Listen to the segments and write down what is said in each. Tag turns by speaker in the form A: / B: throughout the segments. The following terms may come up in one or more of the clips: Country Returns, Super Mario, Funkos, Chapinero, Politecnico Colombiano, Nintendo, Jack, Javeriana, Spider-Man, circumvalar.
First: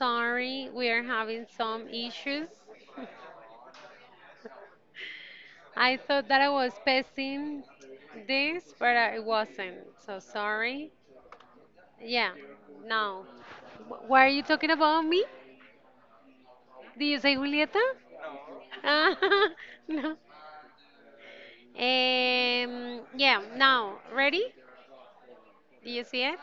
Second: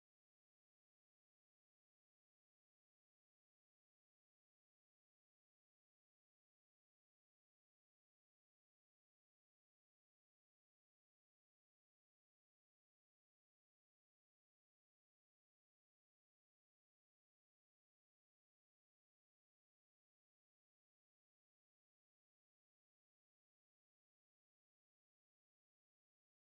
A: sorry, we are having some issues. I thought that I was passing this, but I wasn't. So sorry. Yeah, no. Why are you talking about me? Do you say Julieta? Ah, no. Yeah, now, ready? Do you see it?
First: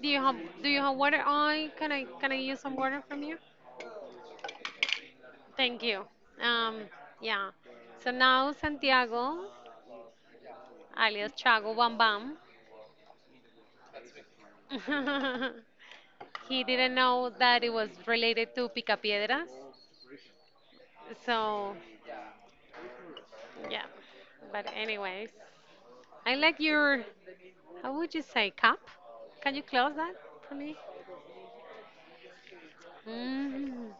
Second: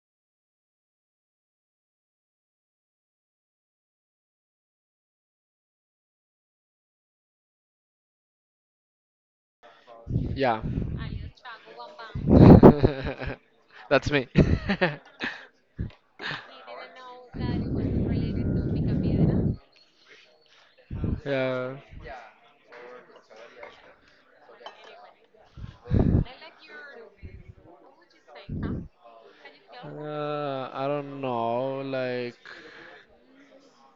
A: Do you have do you have water? I use some water from you? Thank you. Um, yeah. So now Santiago
B: Yeah.
A: alias Chago Bam Bam.
B: That's me.
A: He didn't know that it was related to Picapiedras. So,
B: Yeah.
A: yeah. But, anyways, I like your, how would you say, cup? Can you close that for me?
B: I don't know,
A: Mm,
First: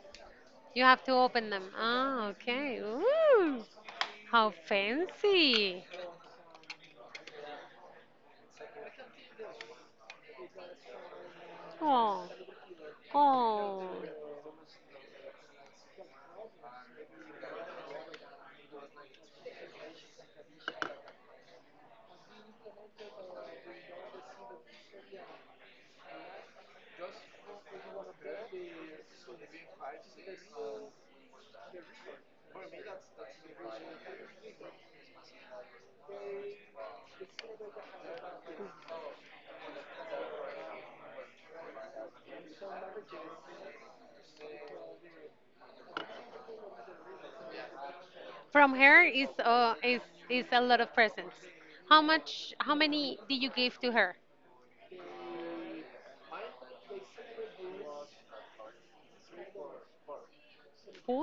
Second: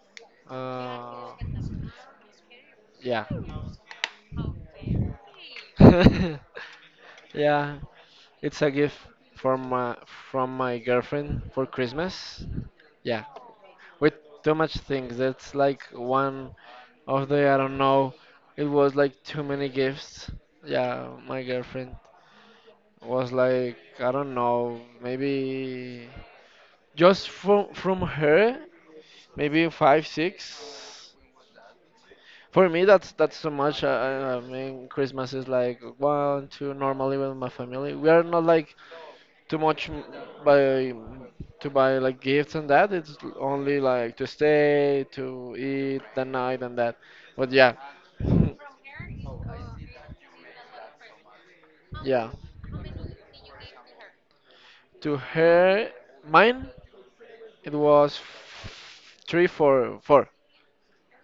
A: you have to
B: uh,
A: open them. Ah, okay.
B: yeah.
A: Ooh, how fancy.
B: Yeah, it's a gift from my, from my girlfriend for
A: Oh,
B: Christmas. Yeah,
A: oh.
B: with too much things. That's like one of the I don't know, it was like too many gifts. Yeah, my girlfriend was like, I don't know, maybe just from her maybe 5 6. For me that's so much, I mean Christmas is like 1 2. Normally with my family we are not like too much by to buy like gifts and that. It's only like to stay to eat the night and that. But yeah.
A: From her is a lot of presents. How
B: Yeah,
A: much? How many did you give to her?
B: to her, mine, it was 3 4 4.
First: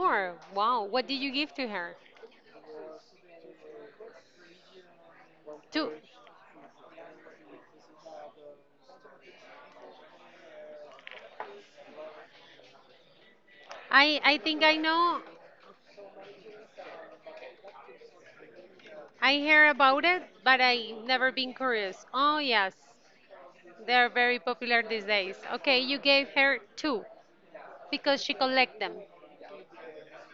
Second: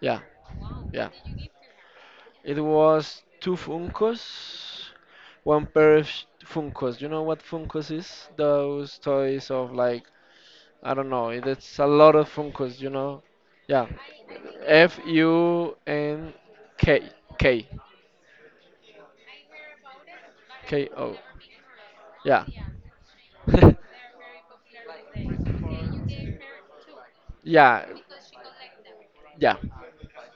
B: Yeah,
A: Wow. What
B: yeah.
A: did you give to her?
B: It was two Funkos, one
A: Two.
B: pair of Funkos. You know what Funkos is? Those toys of like, I don't know. It's a lot of Funkos. You know? Yeah.
A: I think I
B: F
A: know.
B: U N K K
A: I hear about it, but
B: K
A: I
B: O.
A: never been curious. Oh
B: Yeah.
A: yes, they're very popular these days. Okay, you gave her two
B: Yeah.
A: because she collect them.
B: Yeah.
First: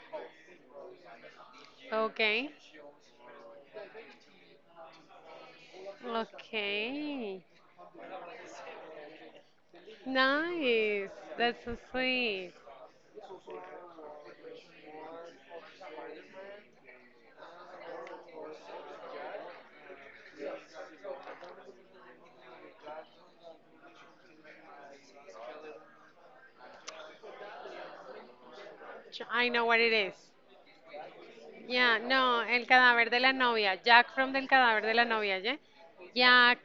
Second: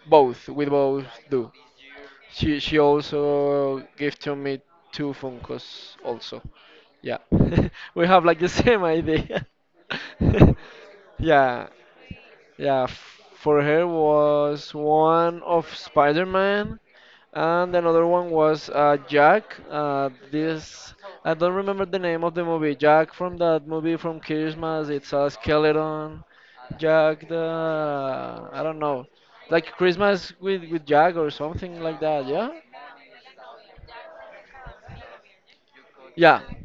B: Both. We both do.
A: Okay.
B: She also gave to me two Funkos also. Yeah,
A: Okay.
B: we have like the same idea.
A: Nice. That's
B: Yeah,
A: so sweet.
B: yeah. For her was one of Spider-Man, and another one was Jack. This, I don't remember the name of the movie. Jack from that movie from Christmas. It's a skeleton. Jack the, I don't know,
A: I know
B: like
A: what it is.
B: Christmas with Jack or something
A: Yeah,
B: like that.
A: no,
B: Yeah,
A: El cadáver de la novia. Jack from Del cadáver de la novia, yeah?
B: yeah,
A: Jack,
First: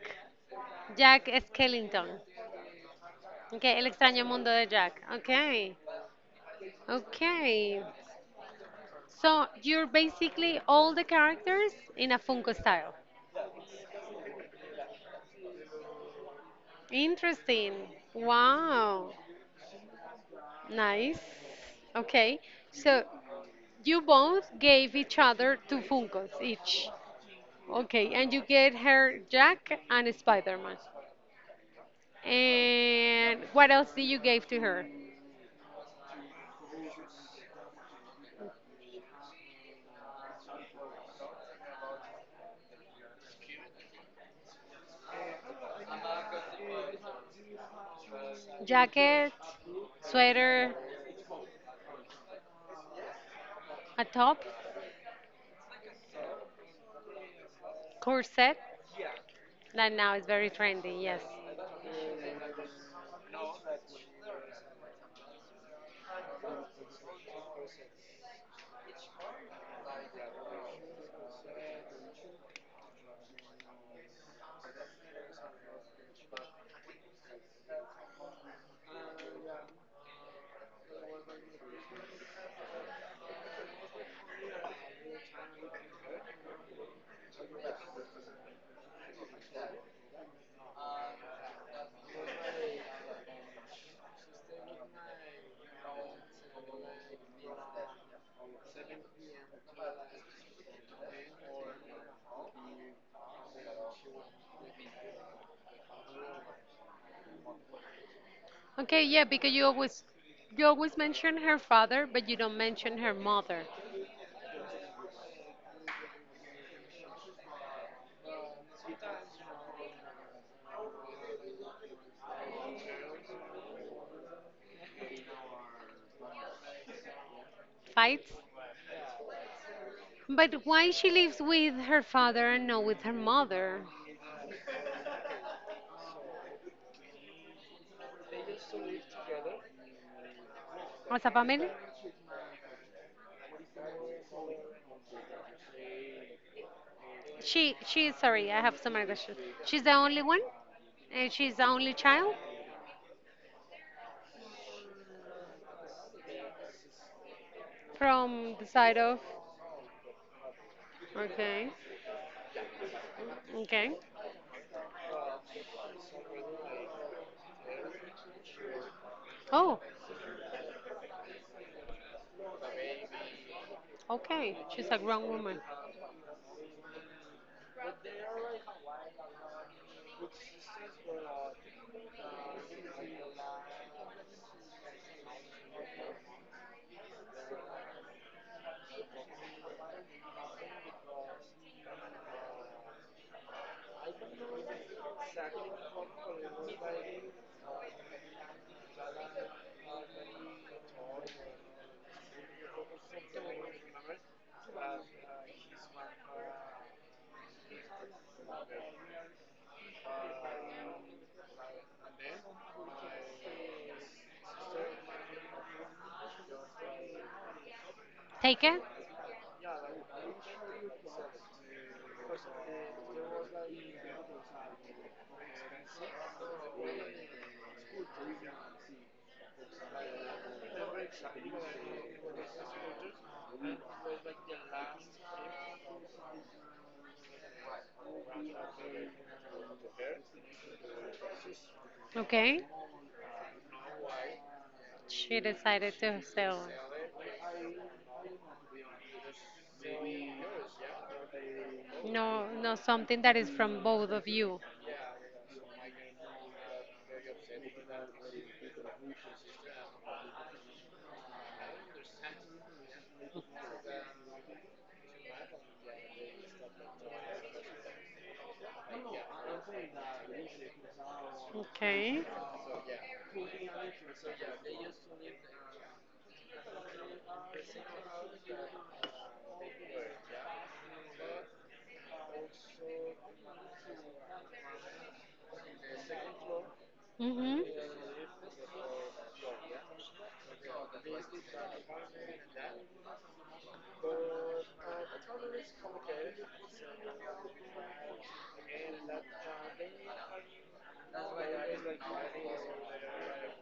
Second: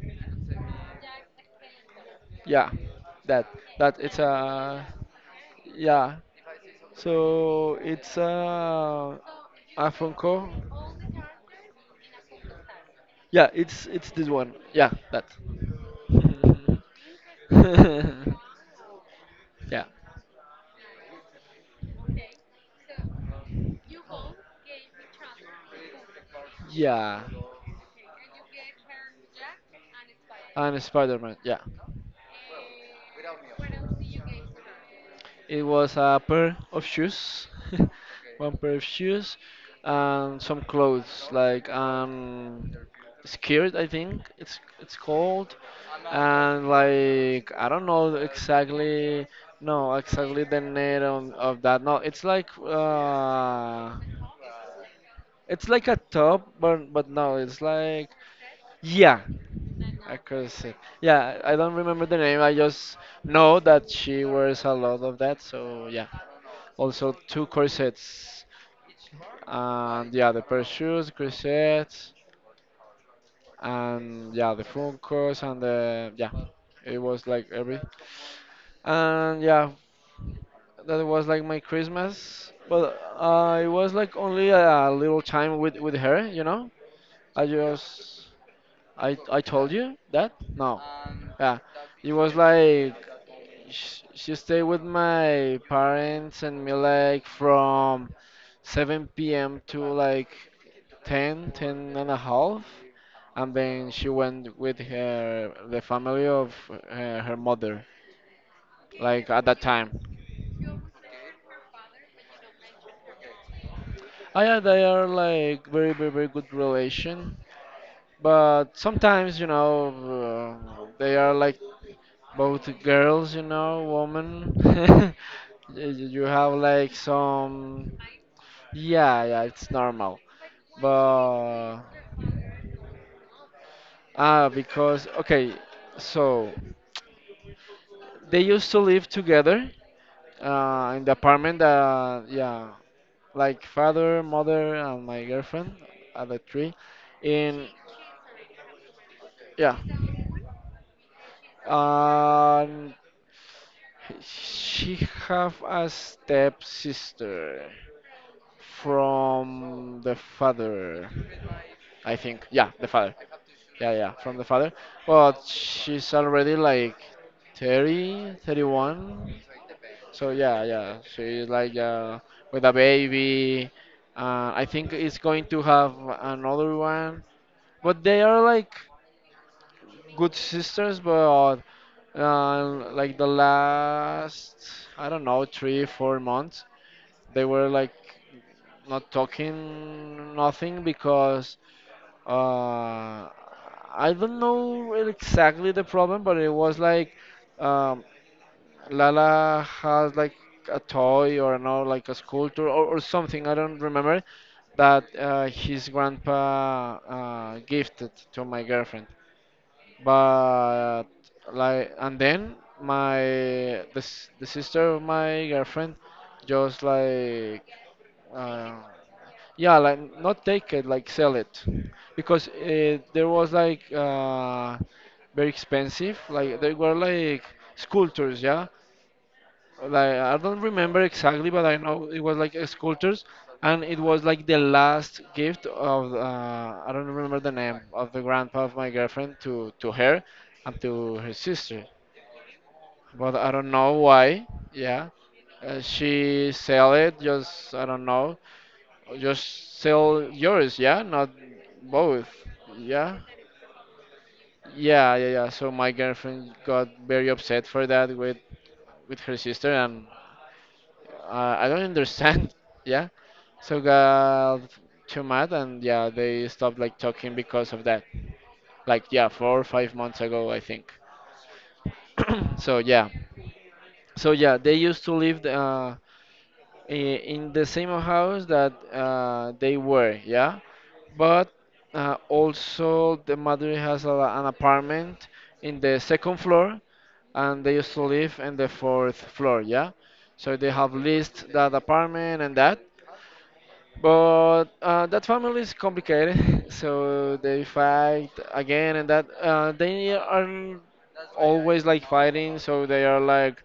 A: Jack Skellington.
B: yeah. That
A: Okay, El
B: that it's
A: extraño mundo de
B: a,
A: Jack. Okay.
B: yeah. So
A: Okay.
B: it's
A: So you're
B: a phone call.
A: basically all the characters in a Funko style.
B: Yeah, it's this one. Yeah, that.
A: Interesting. Wow.
B: Yeah.
A: Nice. Okay. So you both gave each other two Funkos each.
B: Yeah.
A: Okay, and you get her Jack and Spider-Man.
B: And Spider-Man. Yeah.
A: And what else did you give to her?
B: It was a pair of shoes, one pair of shoes, and some clothes like skirt, I think it's called, and like I don't know exactly,
A: Jacket,
B: no exactly the
A: sweater,
B: name of that. No,
A: a top,
B: it's like a top, but no, it's like,
A: corset.
B: yeah.
A: That now
B: I
A: is
B: could
A: very
B: say,
A: trendy, yes.
B: yeah. I don't remember the name. I just know that she wears a lot of that. So yeah, also two corsets and yeah, the pair of shoes, corsets, and yeah, the Funkos and the, yeah. It was like every, and yeah, that was like my Christmas. But it was like only a little time with her, you know. I just, I told you that, no? Yeah, it was like she stayed with my parents and me like from 7 p.m. to like ten, 10 and a half, and then she went with her, the family of her mother,
A: Okay, yeah,
B: like at
A: because
B: that time.
A: you always mention her father, but you don't mention her mother.
B: Oh yeah, they are like very, very, very good relation. But sometimes, you know, they are like both girls, you know, women. You you have like some,
A: Fights?
B: yeah, yeah, it's normal.
A: But why she lives with
B: But
A: her father and not with her mother?
B: ah, because okay, so they used to live together in the
A: As a
B: apartment
A: family?
B: that, yeah, like father, mother, and my girlfriend are the three in,
A: She sorry, I have some other questions.
B: yeah.
A: She's the only one? And she's the only child
B: And she have a stepsister
A: from the side of.
B: from the father,
A: Okay.
B: I think. Yeah, the father. Yeah,
A: Okay.
B: yeah, from the father. But she's already like 30, 31.
A: Oh,
B: So yeah, yeah, she's like with a baby.
A: okay.
B: I
A: She's
B: think
A: a
B: it's
A: grown
B: going
A: woman.
B: to have another one, but they are like good sisters. But like the last, I don't know, 3 4 months, they were like not talking nothing because uh, I don't know exactly the problem, but it was like. Um, Lala has like a toy, or no, like a sculpture or something. I don't remember that his grandpa gifted to my girlfriend. But like, and then my the, the sister of my girlfriend just like,
A: Take
B: uh,
A: it?
B: yeah, like not take it, like sell it, because there was like very expensive. Like they were like sculptures, yeah, like I don't remember exactly, but I know it was like a sculptures, and it was like the last gift of I don't remember the name of the grandpa of my girlfriend to her and to her sister.
A: Okay.
B: But I don't know why. Yeah,
A: She decided to
B: she
A: sell.
B: sell it. Just I don't know. Just sell yours. Yeah, not both.
A: No, no,
B: Yeah.
A: something that is from both of you.
B: Yeah, yeah, yeah. So my girlfriend got very upset for that with her sister, and I don't understand. Yeah. So got too mad and yeah, they stopped like talking because of that. Like yeah, 4 or 5 months ago, I think.
A: Okay.
B: So yeah, so yeah, they used to live in the same house that they were, yeah. But also the mother has a, an apartment in the second floor,
A: Mhm.
B: and they used to live in the fourth floor, yeah. So they have leased that apartment and that. But that family is complicated, so they fight again, and that they are always like fighting. So they are like,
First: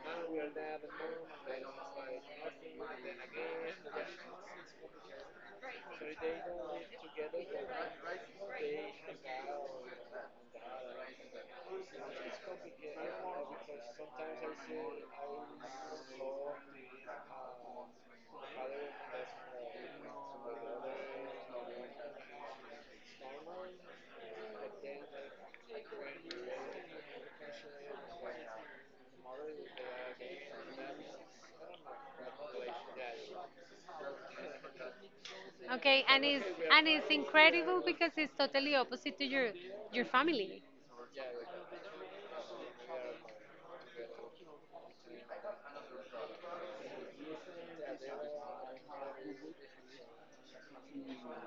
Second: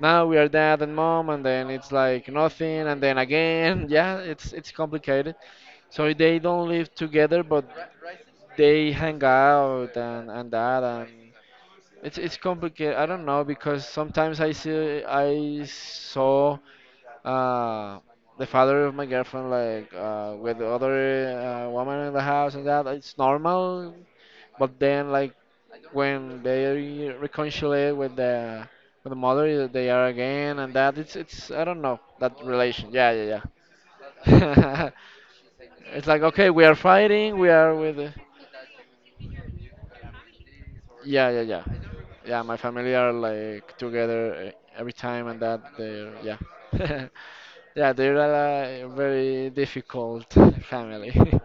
B: now we are dad and mom, and then it's like nothing, and then again, yeah, it's complicated. So they don't live together, but they hang out and that, and it's complicated. I don't know because sometimes I saw uh, the father of my girlfriend, like with the other woman in the house and that, it's normal. But then, like when they reconcile with the mother, they are again and that. It's, I don't know that relation. Yeah, yeah, yeah.
A: Okay,
B: It's like
A: and
B: okay, we are
A: it's
B: fighting. We are
A: incredible
B: with.
A: because it's totally opposite to your family.
B: Yeah, yeah, yeah. Yeah, my family are like together every time and that. They, yeah. Yeah, they're a very difficult family.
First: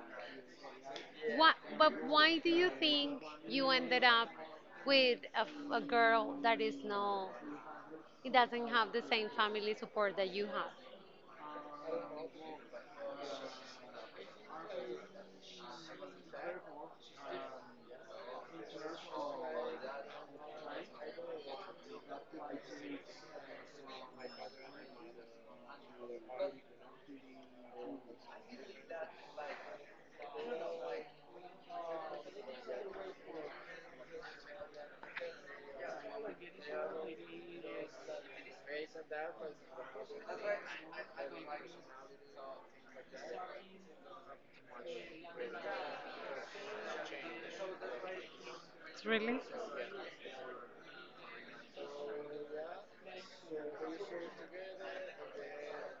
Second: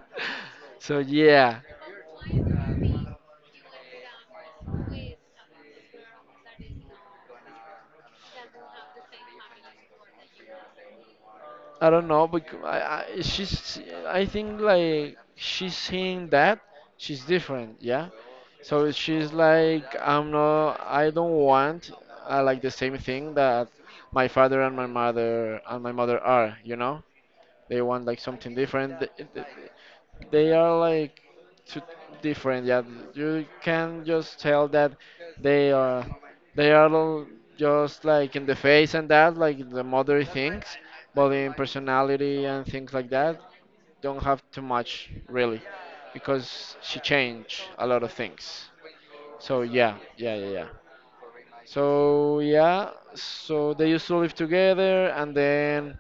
B: So
A: What,
B: yeah,
A: but why do you think you ended up with a girl that is no, it doesn't have the same family support that you have?
B: I don't know, but I she's, I think like she's seeing that she's different, yeah. So she's like, I'm not, I don't want like the same thing that my father and my mother are, you know? They want like something different. They are like two different. Yeah, you can just tell that they are, they are all just like in the face and that, like the mother things, but in personality and things like that, don't have too much really, because she changed a lot of things.
A: Really.
B: So yeah, yeah, yeah, yeah. So yeah, so they used to live together, and then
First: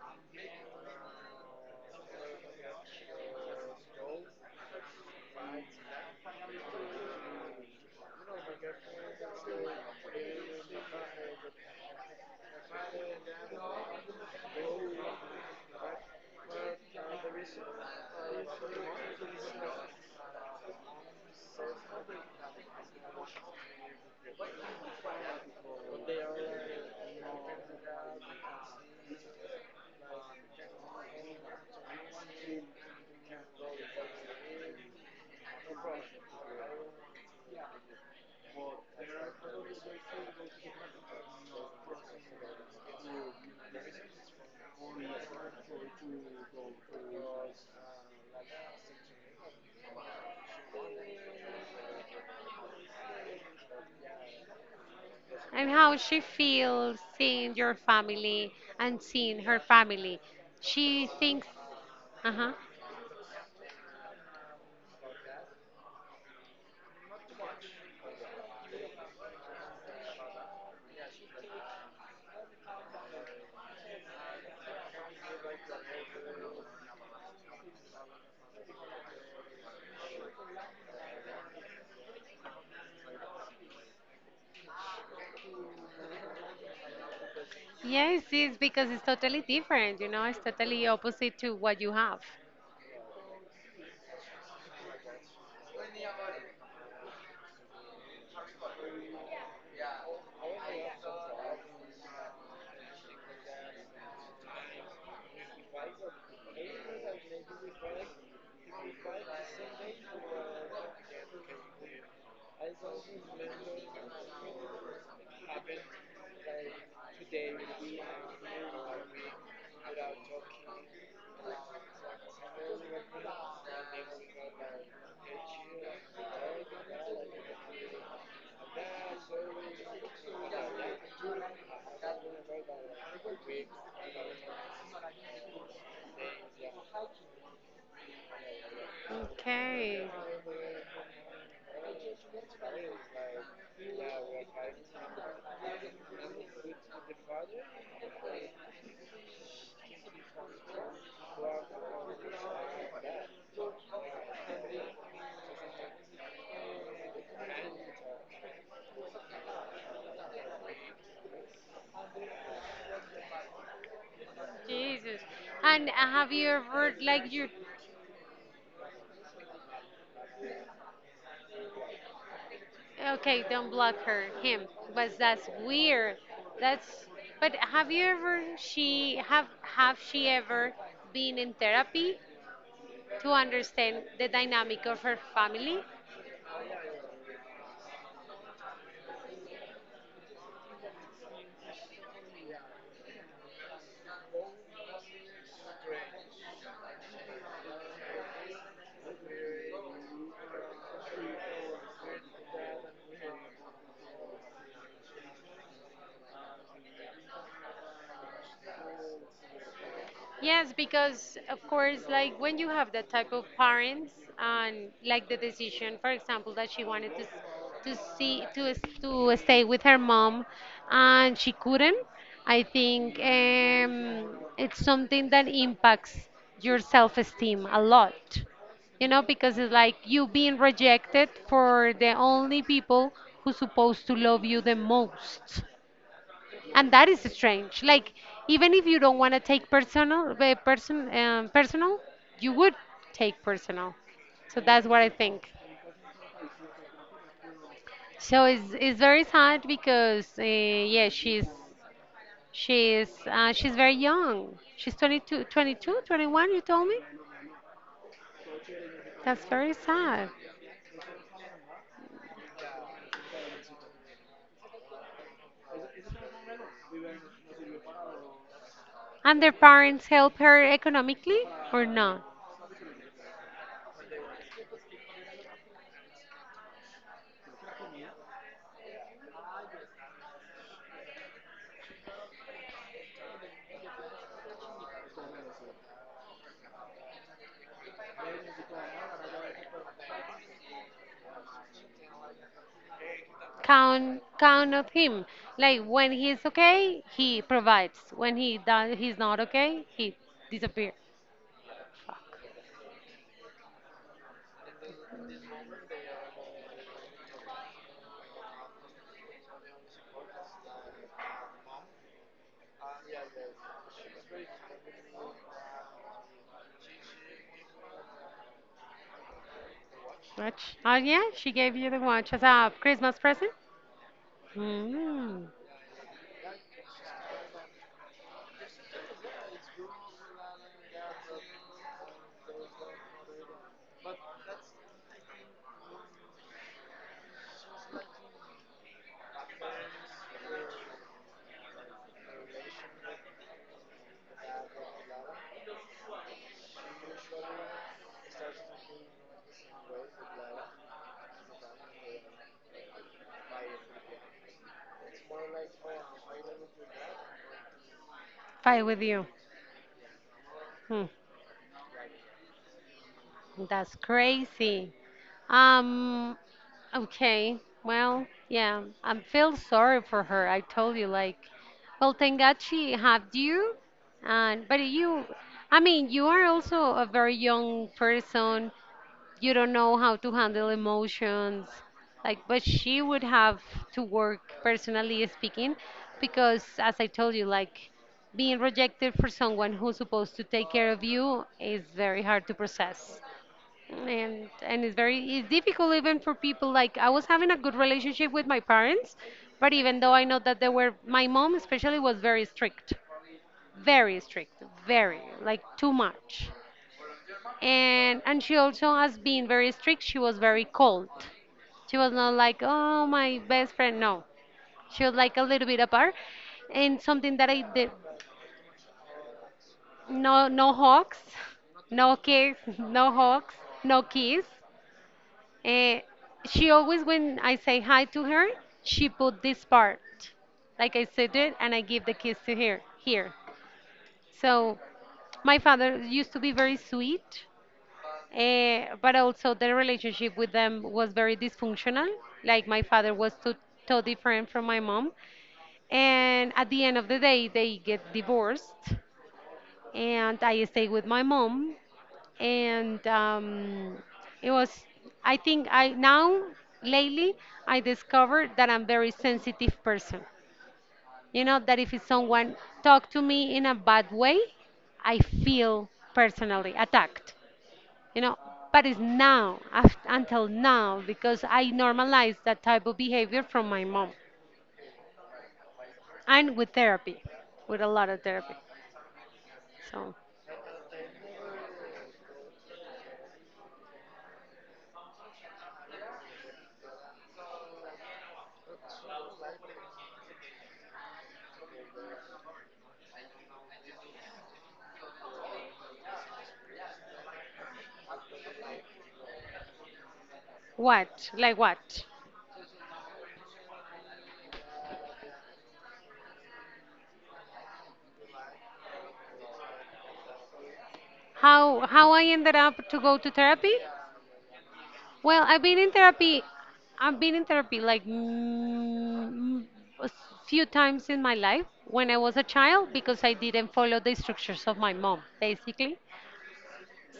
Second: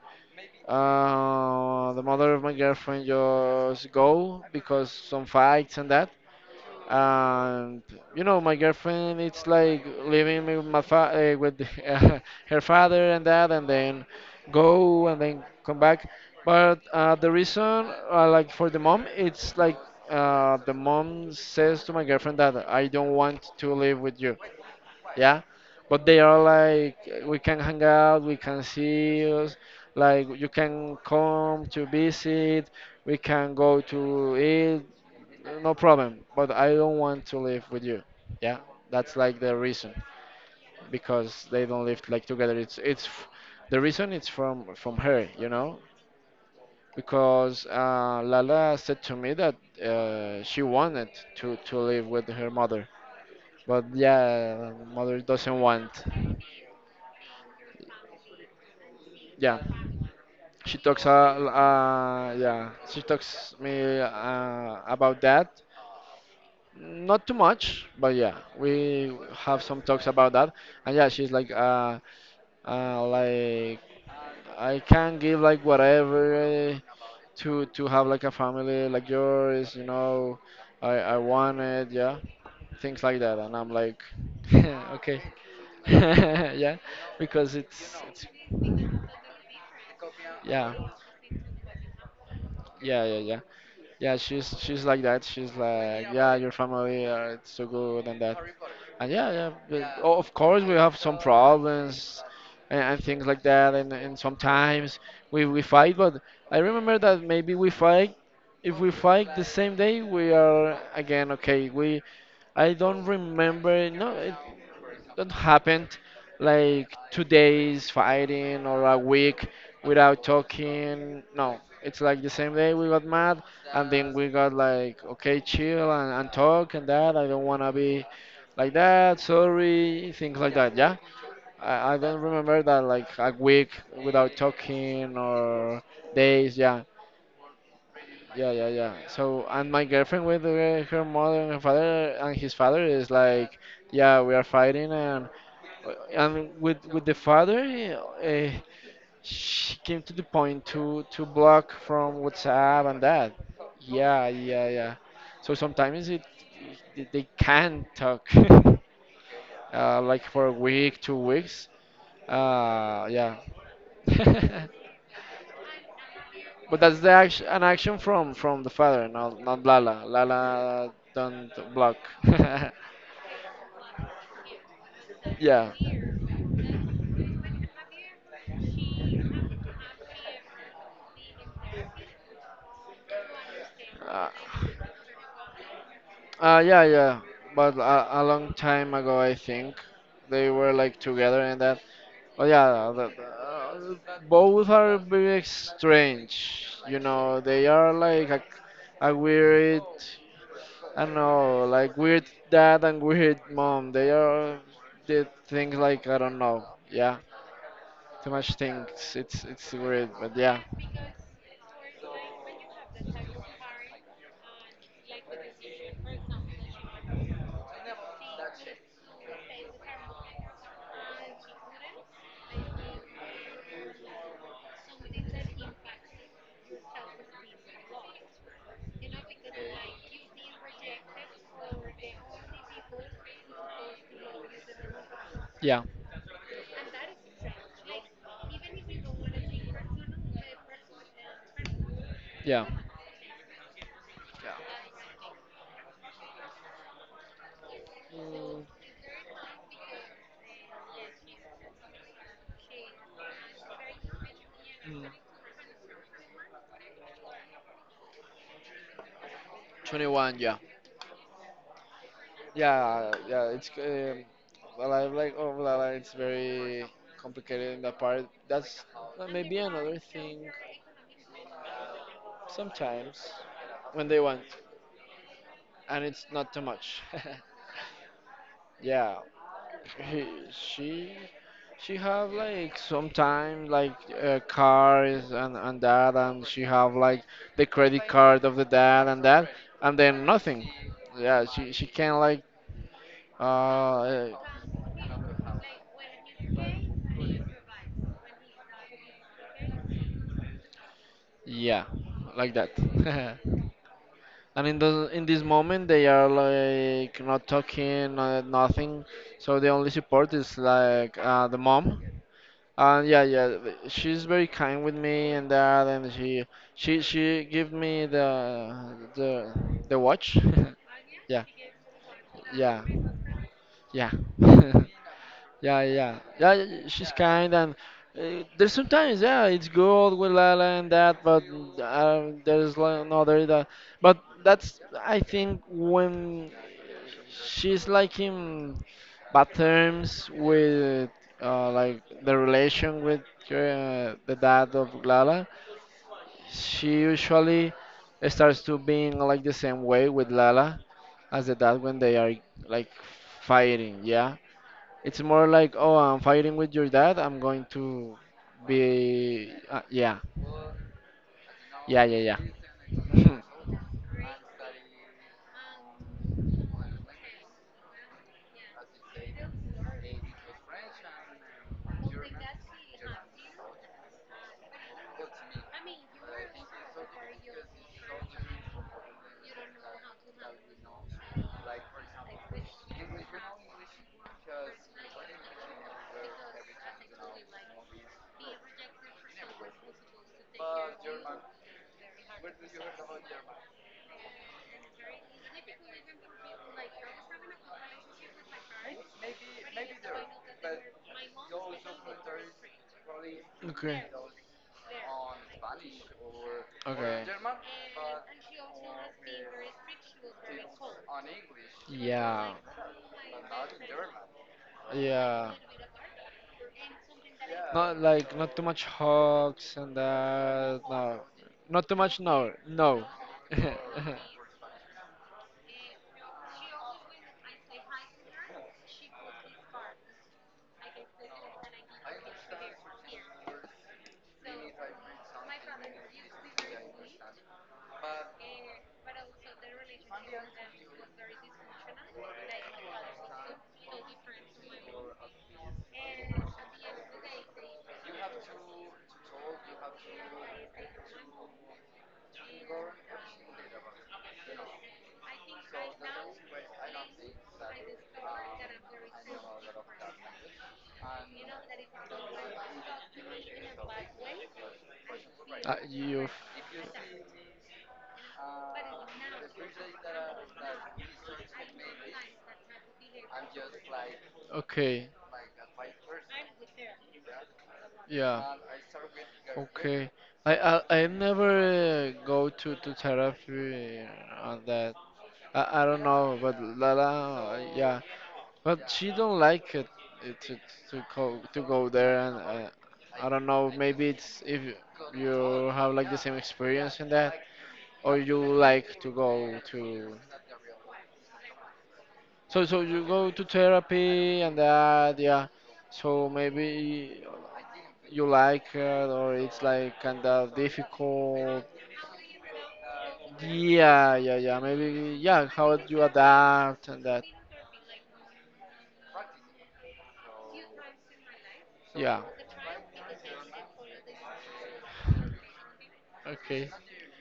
B: the mother of my girlfriend just go because some fights and that. And you know, my girlfriend it's like living with my fa with uh, her father and that, and then go and then come back. But the reason, like for the mom, it's like the mom says to my girlfriend that I don't want to live with you. Yeah, but they are like, we can hang out, we can see us, like you can come to visit, we can go to eat, no problem, but I don't want to live with you. Yeah, that's like the reason. Because they don't live like together, it's the reason it's from her, you know. Because Lala said to me that she wanted to live with her mother, but yeah, mother doesn't
A: And
B: want.
A: how she feels seeing your family and seeing her
B: Yeah.
A: family.
B: She talks
A: She thinks, uh huh.
B: yeah, she talks me about that. Not too much, but yeah, we have some talks about that. And yeah, she's like I can give like whatever to have like a family like yours, you know. I want it, yeah, things like that. And I'm like, okay, yeah, because it's
A: Yes,
B: it's
A: it's because it's totally different, you know, it's
B: yeah,
A: totally opposite to what you have.
B: yeah, yeah, yeah. Yeah, she's like that. She's like, yeah, your family are it's so good and that. And yeah, yeah, but, of course we have some problems and things like that, and sometimes we fight. But I remember that maybe we fight. If we fight the same day, we are again okay. We, I don't remember. No, it, that happened like 2 days fighting or a week without talking. No, it's like the same day we got mad and then we got like okay, chill, and talk and that. I don't want to be like that, sorry, things like that, yeah. I don't remember that like a week without talking or days. Yeah, yeah, yeah, yeah. So and my
A: Okay.
B: girlfriend with her, her mother and her father, and his father is like, yeah, we are fighting. And and with the father, uh, she came to the point to block from WhatsApp and that. Yeah, yeah, yeah. So sometimes they can't talk, like for a week, 2 weeks. Yeah.
A: Jesus. And have you
B: But
A: ever
B: that's the
A: like
B: action,
A: you
B: an action from the father, not not Lala. Lala don't block.
A: okay, don't block her, him. But that's
B: Yeah.
A: weird. That's but have you ever she have she ever been in therapy to understand the
B: Uh,
A: dynamic of her family?
B: yeah, yeah. But a long time ago, I think they were like together and that. But yeah, both are very strange. You know, they are like a weird. I don't know, like weird dad and weird mom. They are did things like, I don't know. Yeah. Too much things. It's weird, but yeah.
A: Yes, because of course, like when you have that type of parents and like the decision, for example, that she wanted to to stay with her mom, and she couldn't. I think it's something that impacts your self-esteem a lot, you know, because it's like you being rejected for the only people who supposed to love you the most,
B: Yeah.
A: and that is strange, like, even if you don't want to take personal personal, you
B: Yeah.
A: would take personal.
B: Yeah.
A: So that's what I think. So it's very sad because yeah, she's very young. She's 22 22 21, you told me. That's very sad.
B: 21, yeah. Yeah, yeah, it's well, I like oh, La La, it's very complicated in that part. That's
A: And their
B: maybe another
A: parents help
B: thing
A: her economically or not
B: sometimes when they want, and it's not too much. Yeah, he, she she have like sometimes like cars and that, and she have like the credit card of the dad and that, and then nothing. Yeah, she can like
A: count
B: uh
A: count of him. Like when he's okay, he provides. When he does, he's not okay, he disappears.
B: yeah,
A: Fuck.
B: like that. And in the in this moment, they are like not talking, nothing. So the only support is like the mom. And yeah, yeah, she's very kind with me and that, and she give me the watch.
A: Watch. Oh yeah,
B: yeah,
A: she gave you the watch as a
B: yeah,
A: Christmas present.
B: yeah.
A: Mm.
B: Yeah, yeah, yeah. She's kind, and there's sometimes, yeah, it's good with Lala and that, but there's like another that. But that's, I think, when she's like in bad terms with like the relation with her, the dad of Lala. She usually starts to being like the same way with Lala as the dad when they are like fighting. Yeah, it's more like, oh, I'm fighting with your dad. I'm going to
A: Fight with you.
B: be, yeah,
A: Hmm.
B: yeah, yeah, yeah.
A: That's crazy. Um, okay. Well, yeah, I feel sorry for her. I told you, like, well, thank God she had you. And but you, I mean, you are also a very young person. You don't know how to handle emotions. Like, but she would have to work personally speaking, because as I told you, like, being rejected for someone who's supposed to take care of you is very hard to process, and it's very it's difficult, even for people like. I was having a good relationship with my parents, but even though I know that they were, my mom especially was very strict,
B: okay.
A: very strict, very like too much,
B: Okay.
A: and she also has been very strict. She was very cold. She was not
B: Yeah,
A: like, oh my best friend. No, she was like a
B: yeah.
A: little bit apart, and something that I did.
B: Not like not too much hugs and
A: No, no
B: that. No,
A: hugs,
B: not too
A: no
B: much. No,
A: kiss,
B: no.
A: no hugs, no
B: uh,
A: kiss. Eh, she always, when I say hi to her, she put this part, like I said it, and I give the kiss to her here. So my father used to be very sweet, but also the relationship with them was very dysfunctional. Like my father was too different from my mom, and at the end of the day, they get divorced and I stayed with my mom. And it was, I think I now, lately, I discovered that I'm very sensitive person. You know that if someone talk to me in a bad way, I feel
B: you.
A: personally attacked. You know, but it's now until now because I normalized that type of behavior from my mom,
B: Okay.
A: and with therapy, with a lot of
B: Yeah.
A: therapy.
B: Okay.
A: So
B: I never go to therapy on that. I don't know, but Lala, yeah. But she don't like it to to go there, and I don't know. Maybe it's if you have like the same experience in that, or you like to go to.
A: what? Like what?
B: So you go to therapy and that, yeah. So maybe you like it or it's like kind of difficult.
A: How I ended up to go to therapy?
B: Yeah, yeah, yeah. Maybe,
A: Well,
B: yeah.
A: I've
B: How
A: been
B: do
A: in
B: you
A: therapy.
B: adapt and
A: I've
B: that?
A: been in therapy like, mm, a s- few times in my life when I
B: Yeah.
A: was a child because I didn't follow the instructions of my mom, basically.
B: Okay.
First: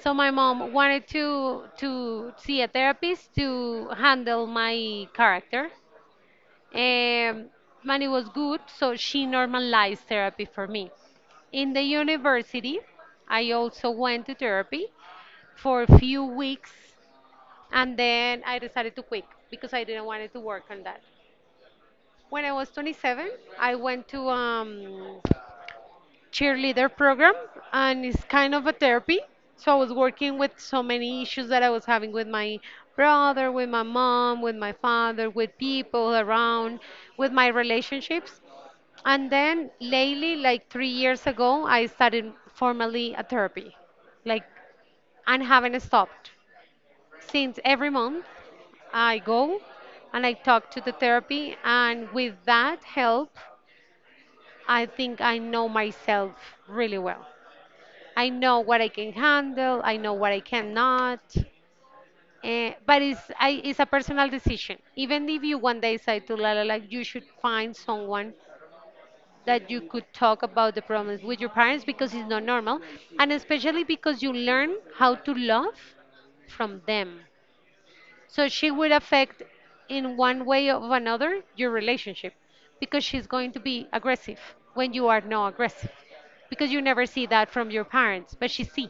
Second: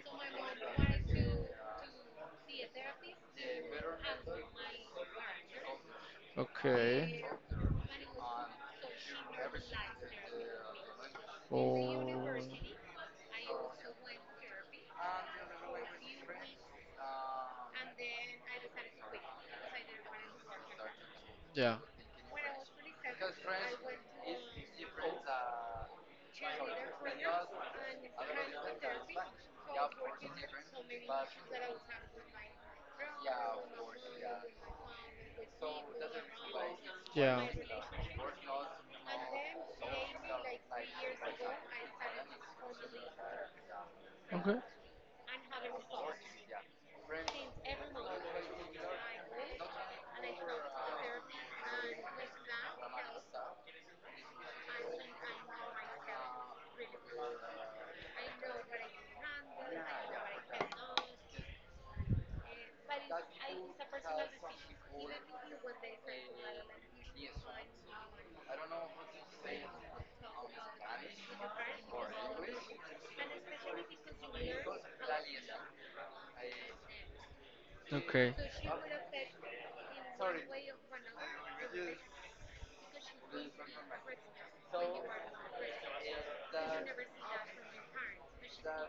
A: So my mom wanted to see a therapist to handle my character,
B: Okay.
A: um, and it was good, so she normalized therapy for me. In the
B: Oh.
A: university, I also went to therapy for a few weeks and then I decided to quit because I didn't want to work on that.
B: Yeah.
A: When I was 27, I went to cheerleader program and it's kind of a therapy. So I was working with so many issues that I was having with my brother, with my mom, with my father, with people around, with
B: Yeah.
A: my relationships. And then lately, like 3 years ago, I started formally a therapy, like,
B: Okay.
A: and haven't stopped. Since every month I go and I talk to the therapy, and with that help, I think I know myself really well. I know what I can handle, I know what I cannot. Eh, but it's a personal decision. Even if you one day say to Lala, like, you should find someone that you could talk about the problems with your parents because it's not normal, and especially because you learn how to love from them,
B: Okay.
A: so she would affect in one way or another your relationship, because she's going to be aggressive when you are not aggressive, because you never see that from your parents but she see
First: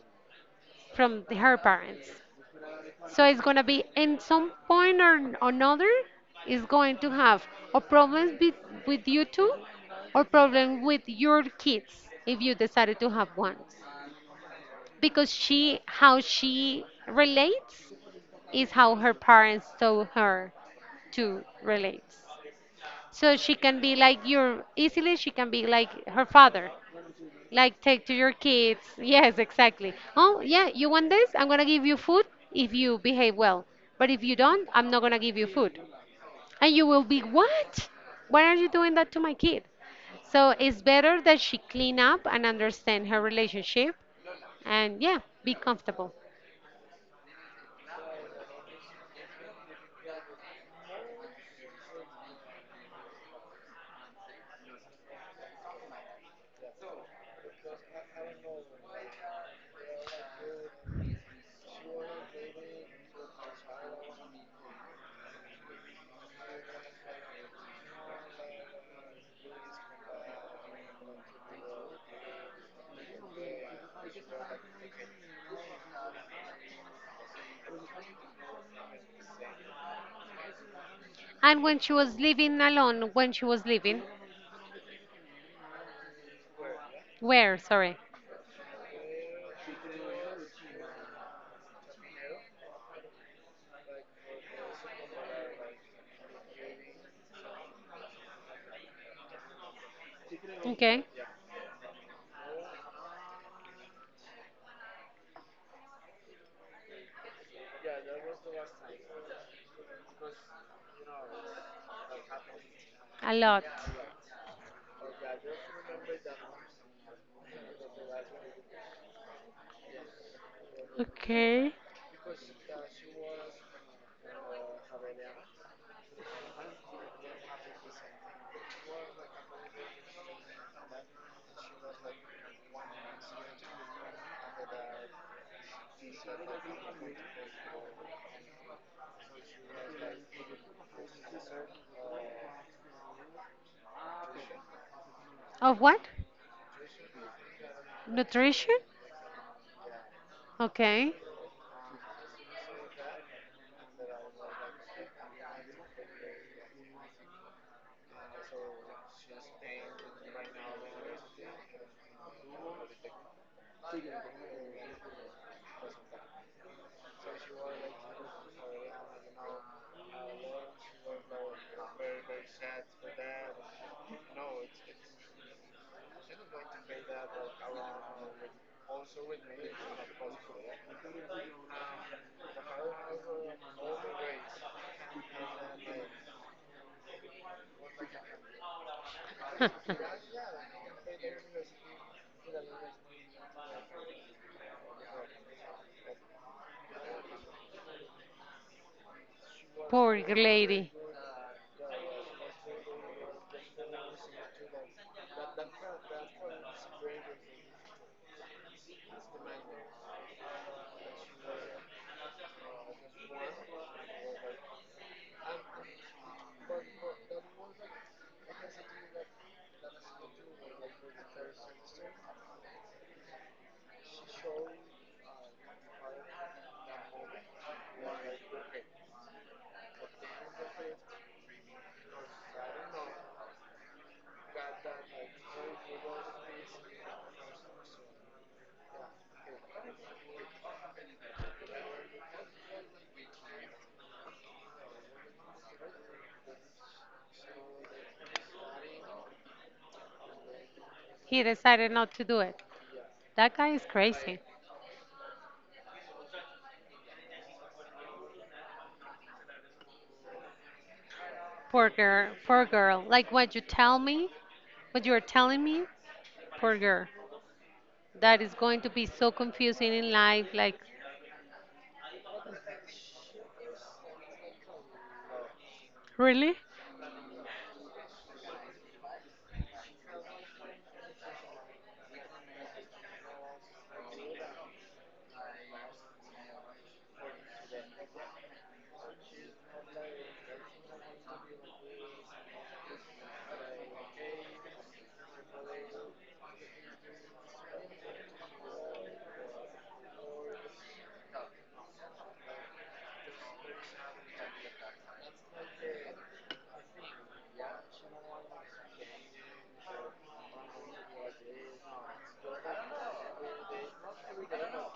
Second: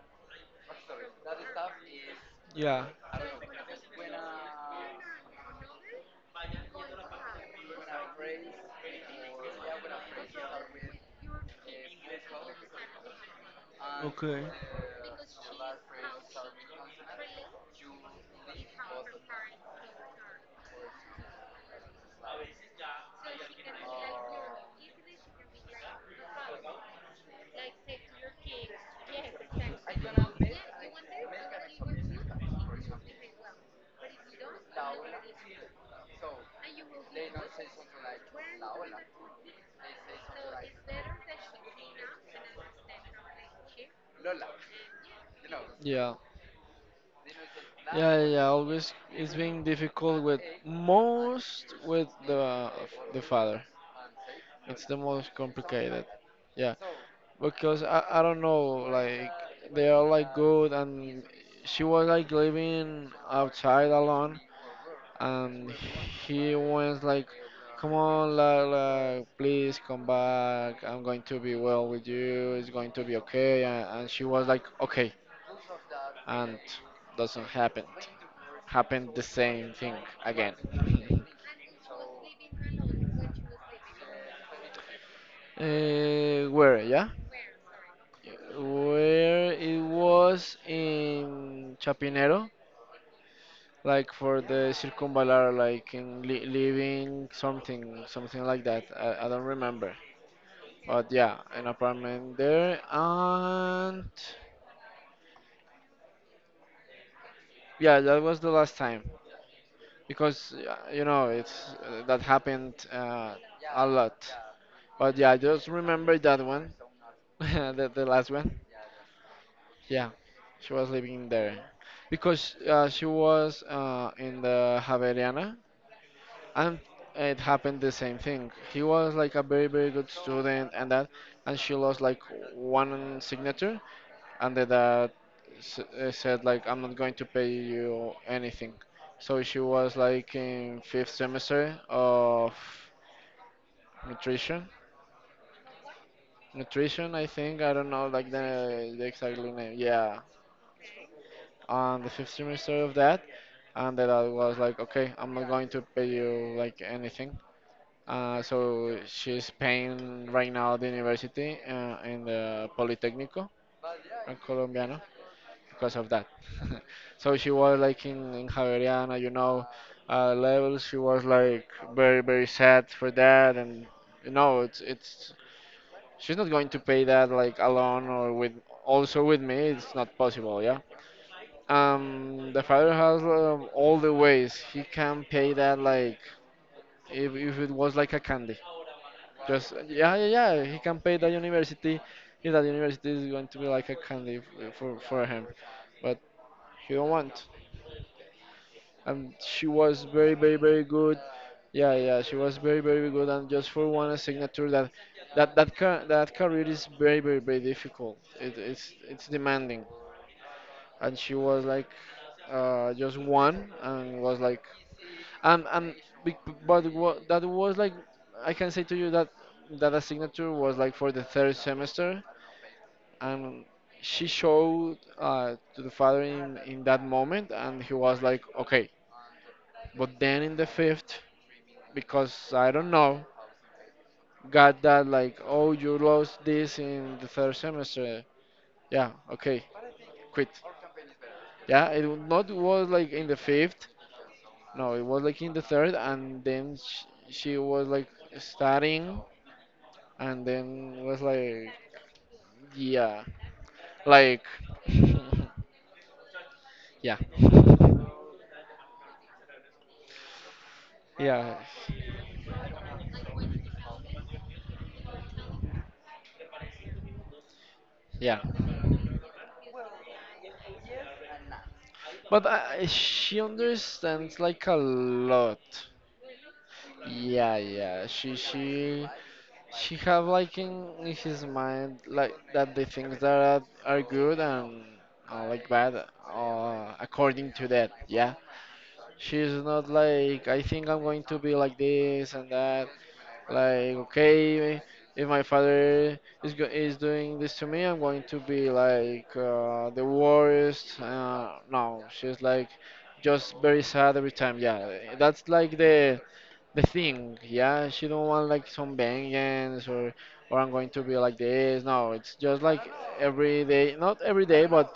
A: from her parents.
B: Yeah.
A: So it's gonna be in some point or another. Is going to have a problem with, you two, or problem with your kids if you decided to have one.
B: Okay.
A: Because she, how she relates is how her parents told her to relate. So she can be like your easily, she can be like her father, like take to your kids. Yes, exactly. Oh, yeah, you want this? I'm gonna give you food if you behave well. But if you don't, I'm not gonna give you food. And you will be, what? Why are you doing that to my kid? So it's better that she clean up and understand her relationship, and yeah, be
B: Yeah.
A: comfortable.
B: Yeah, yeah. yeah, Always, it's been difficult with most with the father. It's the most complicated. Yeah, because I don't know like they are like good and she was like living outside alone and he was like, "Come on, Lala, please come back. I'm going to be well with you. It's going to be okay." And she was like, "Okay," and doesn't happen. Happened the same thing again.
A: And when she was living alone, when she was living,
B: Where, yeah?
A: where? Sorry.
B: Where it was in Chapinero, like for the circumvalar, like in li living something, something like that. I don't remember.
A: Okay.
B: But yeah, an apartment there, and yeah, that was the last time because you know it's that happened
A: A lot.
B: a lot. But yeah, I just remember that one, the last one. Yeah, she was living there
A: Okay.
B: because she was in the Javeriana, and it happened the same thing. He was like a very good student and that, and she lost like one signature, and the dad said like I'm not going to pay you anything, so she was like in fifth semester of nutrition
A: Of what?
B: nutrition, I think. I don't know like
A: Nutrition?
B: the exact name, yeah.
A: Okay.
B: On the fifth semester of that, and the dad was like, okay, I'm not going to pay you like anything. So she's paying right now the university in the Politecnico, in Colombiano. Because of that. So she was like in Javeriana, you know, level. She was like very, very sad for that. And, you know, it's, she's not going to pay that like alone or with, also with me. It's not possible, yeah. The father has all the ways he can pay that like if it was like a candy. Just yeah, yeah, yeah. He can pay the university. If that university is going to be like a candy for him, but he don't want. And she was
A: Poor
B: very very
A: lady.
B: good, yeah, yeah. She was very very good, and just for one signature. That car that career is very very difficult. It's demanding. And she was like just one, and was like, and be- but what that was like. I can say to you that that a signature was like for the third semester, and she showed to the father in that moment, and he was like okay. But then in the fifth, because I don't know, got that like, oh, you lost this in the third semester. Yeah, okay, quit. Yeah, it w- not was like in the fifth. No, it was like in the third. And then sh she was like studying, and then was
A: He
B: like,
A: decided not to do it.
B: yeah,
A: That guy is crazy.
B: like, yeah, yeah,
A: Poor girl. Poor girl. Like what you tell me, what you are telling me, poor girl.
B: yeah.
A: That is going to be so confusing in life. Like,
B: But she understands like a lot.
A: really?
B: Yeah, yeah. She have like in his mind like that the things that are good and like bad according to that. Yeah. She's not like, I think I'm going to be like this and that. Like, okay, if my father is doing this to me, I'm going to be like the worst. No, she's like just very sad every time. Yeah, that's like the thing. Yeah, she don't want like some vengeance or I'm going to be like this. No, it's just like every day, not every day, but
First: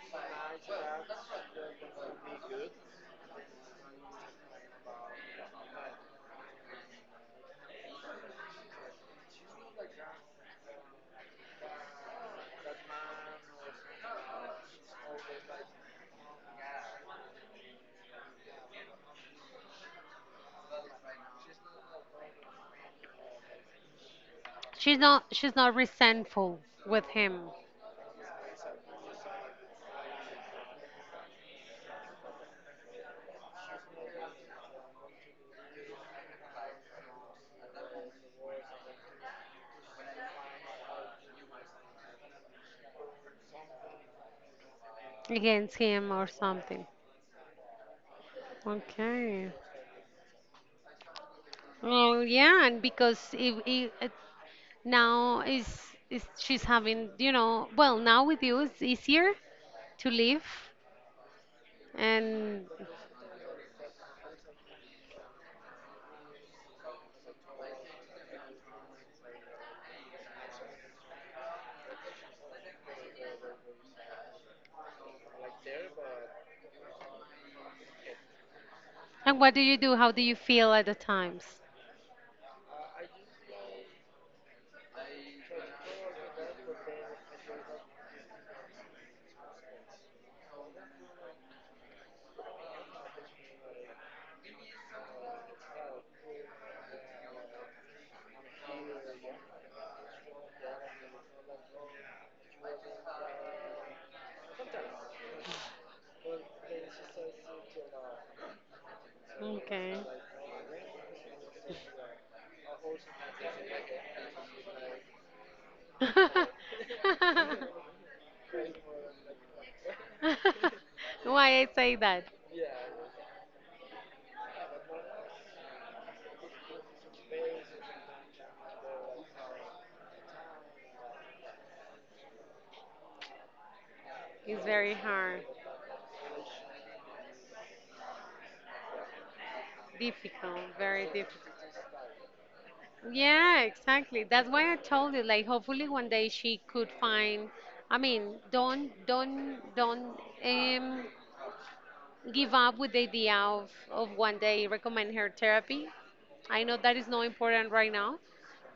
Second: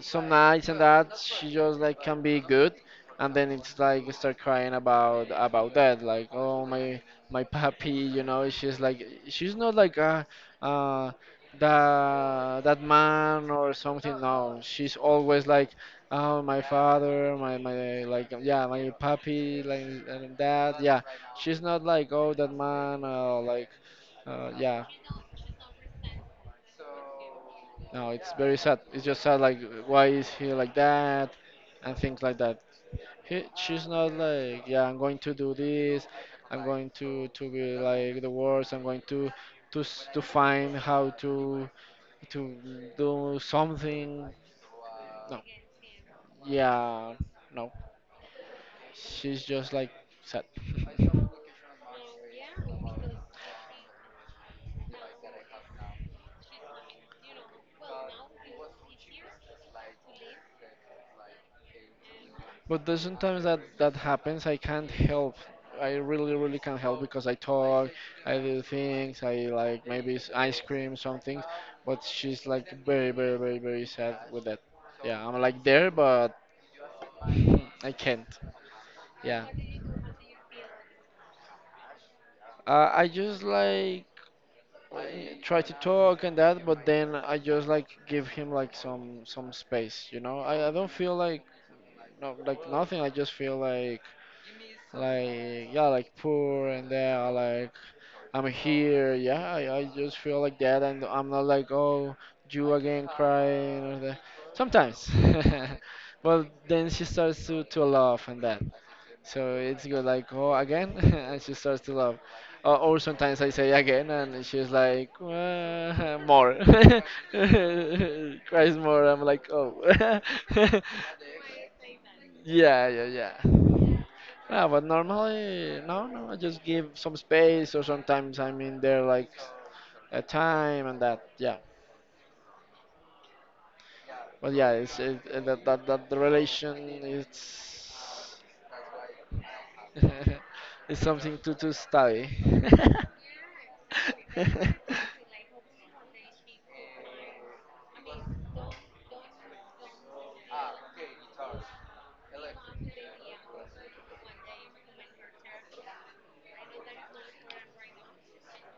B: some nights and that she just like can be good and then it's like start crying about that like oh my my papi, you know. She's like she's not like uh that that man or something. No, she's always like, oh, my father, my, like, yeah, my papi, like, and that, yeah. She's not like, oh, that man, like, yeah.
A: She's not. She's not resentful with him,
B: No, it's very sad. It's just sad, like why is he like that and things like that. She's not like, yeah, I'm going to do this. I'm going to be like the worst. I'm going to find how to do something. No,
A: against him or something.
B: yeah, no. She's
A: Okay.
B: just like sad.
A: Well, yeah, and because if now is she's having, you know, well now with you it's easier to live. And
B: But there's sometimes that that happens. I can't help. I really, really can't help because I talk, I do things, I like maybe ice cream, some things. But she's like very, very, very, very sad with that. Yeah, I'm like there, but mm, I can't.
A: and
B: Yeah.
A: what do you do? How do you feel at the times?
B: I just like I try to talk and that, but then I just like give him like some space, you know. I don't feel like no like nothing. I just feel like yeah like poor, and then I like I'm here. Yeah, I just feel like that, and I'm not like oh you again crying or that. Sometimes, but then she starts to laugh and that. So it's
A: Okay.
B: good, like, oh, again? And she starts to laugh. Or sometimes I say again, and she's like, more. Cries more." I'm like, oh.
A: Why I say that?
B: yeah, yeah, yeah. Yeah, but normally, no, no, I just give some space, or sometimes I'm in there like a time and that, yeah. But
A: It's
B: yeah,
A: very hard,
B: that, that the relation it's
A: difficult,
B: it's
A: very
B: something
A: difficult.
B: to study.
A: Yeah, exactly. That's why I told you, like, hopefully one day she could find. I mean, don't um, give up with the idea of, one day recommend her therapy. I know that is not important right now,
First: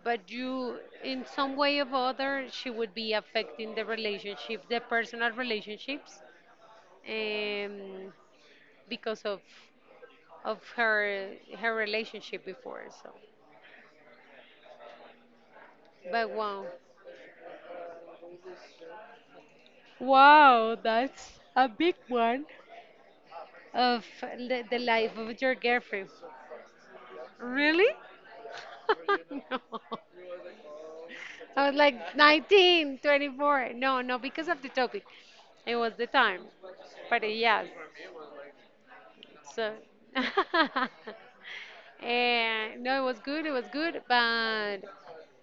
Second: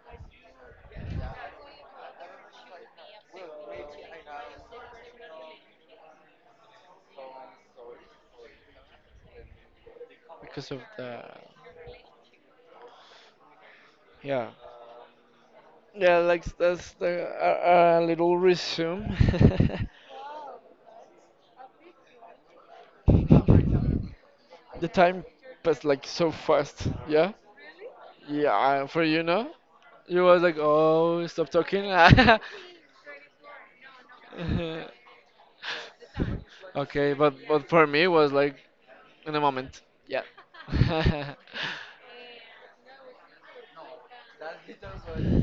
A: but you, in some way or other, she would be affecting the relationship, the personal relationships, um, because of
B: because of the
A: her relationship before. So,
B: yeah. Yeah,
A: but
B: like
A: wow,
B: that's the a little resume.
A: wow, that's a big one of the
B: The
A: life
B: time
A: of your
B: passed like
A: girlfriend.
B: so fast. Yeah,
A: Really?
B: yeah. For you know,
A: No.
B: you was like, oh, stop
A: I was
B: talking.
A: like 19, 24. No, no, because of the
B: Uh-huh.
A: topic. It was the time.
B: Okay,
A: But yes,
B: but for me it was like in a
A: so.
B: moment. Yeah.
A: And no, it was good, it was good. But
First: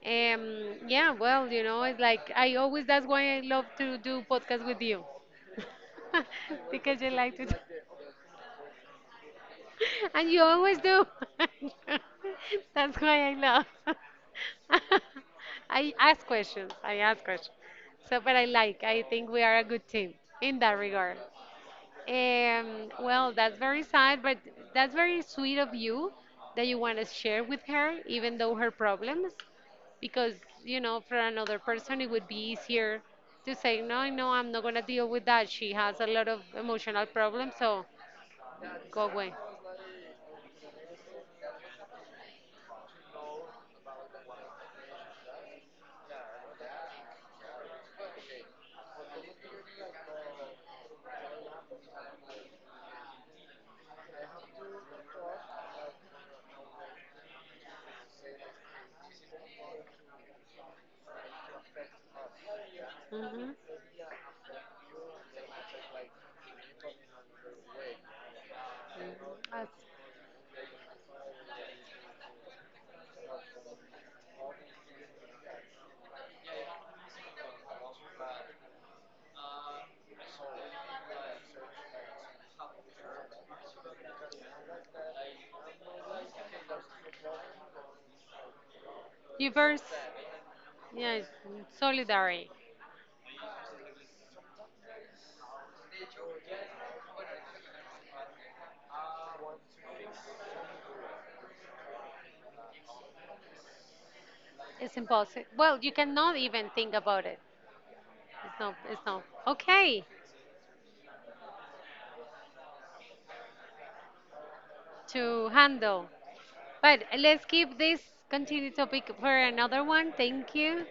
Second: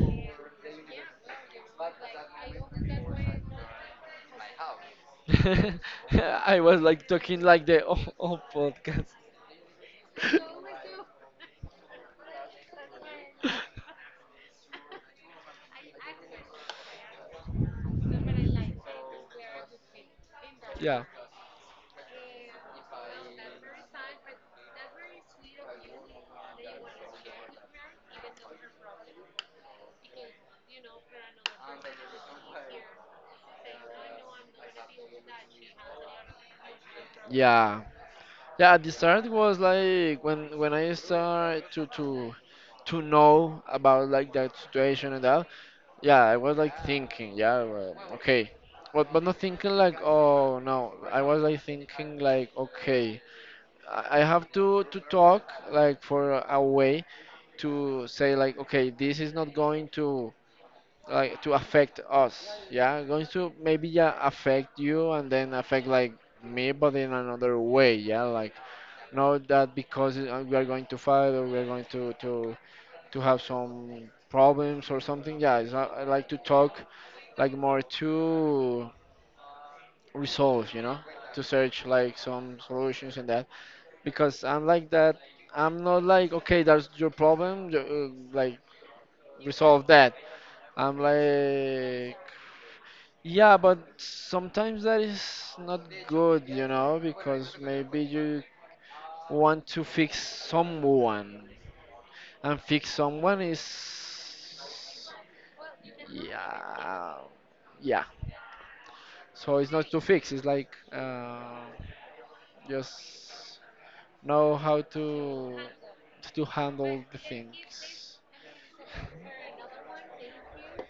A: um, yeah, well, you know, it's like I always, that's why I love to do podcast with you.
B: I was
A: Because
B: like
A: you like
B: talking
A: to.
B: like the whole podcast.
A: And you always do. That's why I love. I ask questions. I ask questions. So, but I like. I think we are a good team in that
B: Yeah.
A: regard. Well, that's very sad, but that's very sweet of you that you want to share with her, even though her problems, because you know, for another person, it would be easier to say, no, no, I'm not gonna deal with that. She has a lot of emotional problems,
B: Yeah.
A: so
B: Yeah, at the
A: go
B: start
A: away.
B: was like when I started to know about like that situation and that. Yeah, I was like thinking, yeah, well, okay. But not thinking like, oh no, I was like thinking like, okay, I have to talk like for a way to say like, okay, this is not going to like to affect us, yeah, going
A: Hmm.
B: to maybe yeah affect you and then affect like me, but in another way, yeah, like not
A: As
B: that because we are going to fight or we are going to have some problems or something. Yeah, it's not, I like to talk like more to resolve, you know, to search like some solutions and that. Because I'm like that. I'm not like okay, that's your problem. Like
A: diverse,
B: resolve that. I'm
A: yeah,
B: like
A: solidary.
B: yeah, but sometimes that is not good, you know, because maybe you want to fix someone. And fix someone is
A: It's impossible. Well, you cannot even think
B: yeah,
A: about it.
B: yeah.
A: It's not. It's not
B: So it's not to
A: okay
B: fix. It's like just know how
A: to handle.
B: to
A: But
B: handle the
A: let's keep this
B: things.
A: continue topic for another one. Thank you.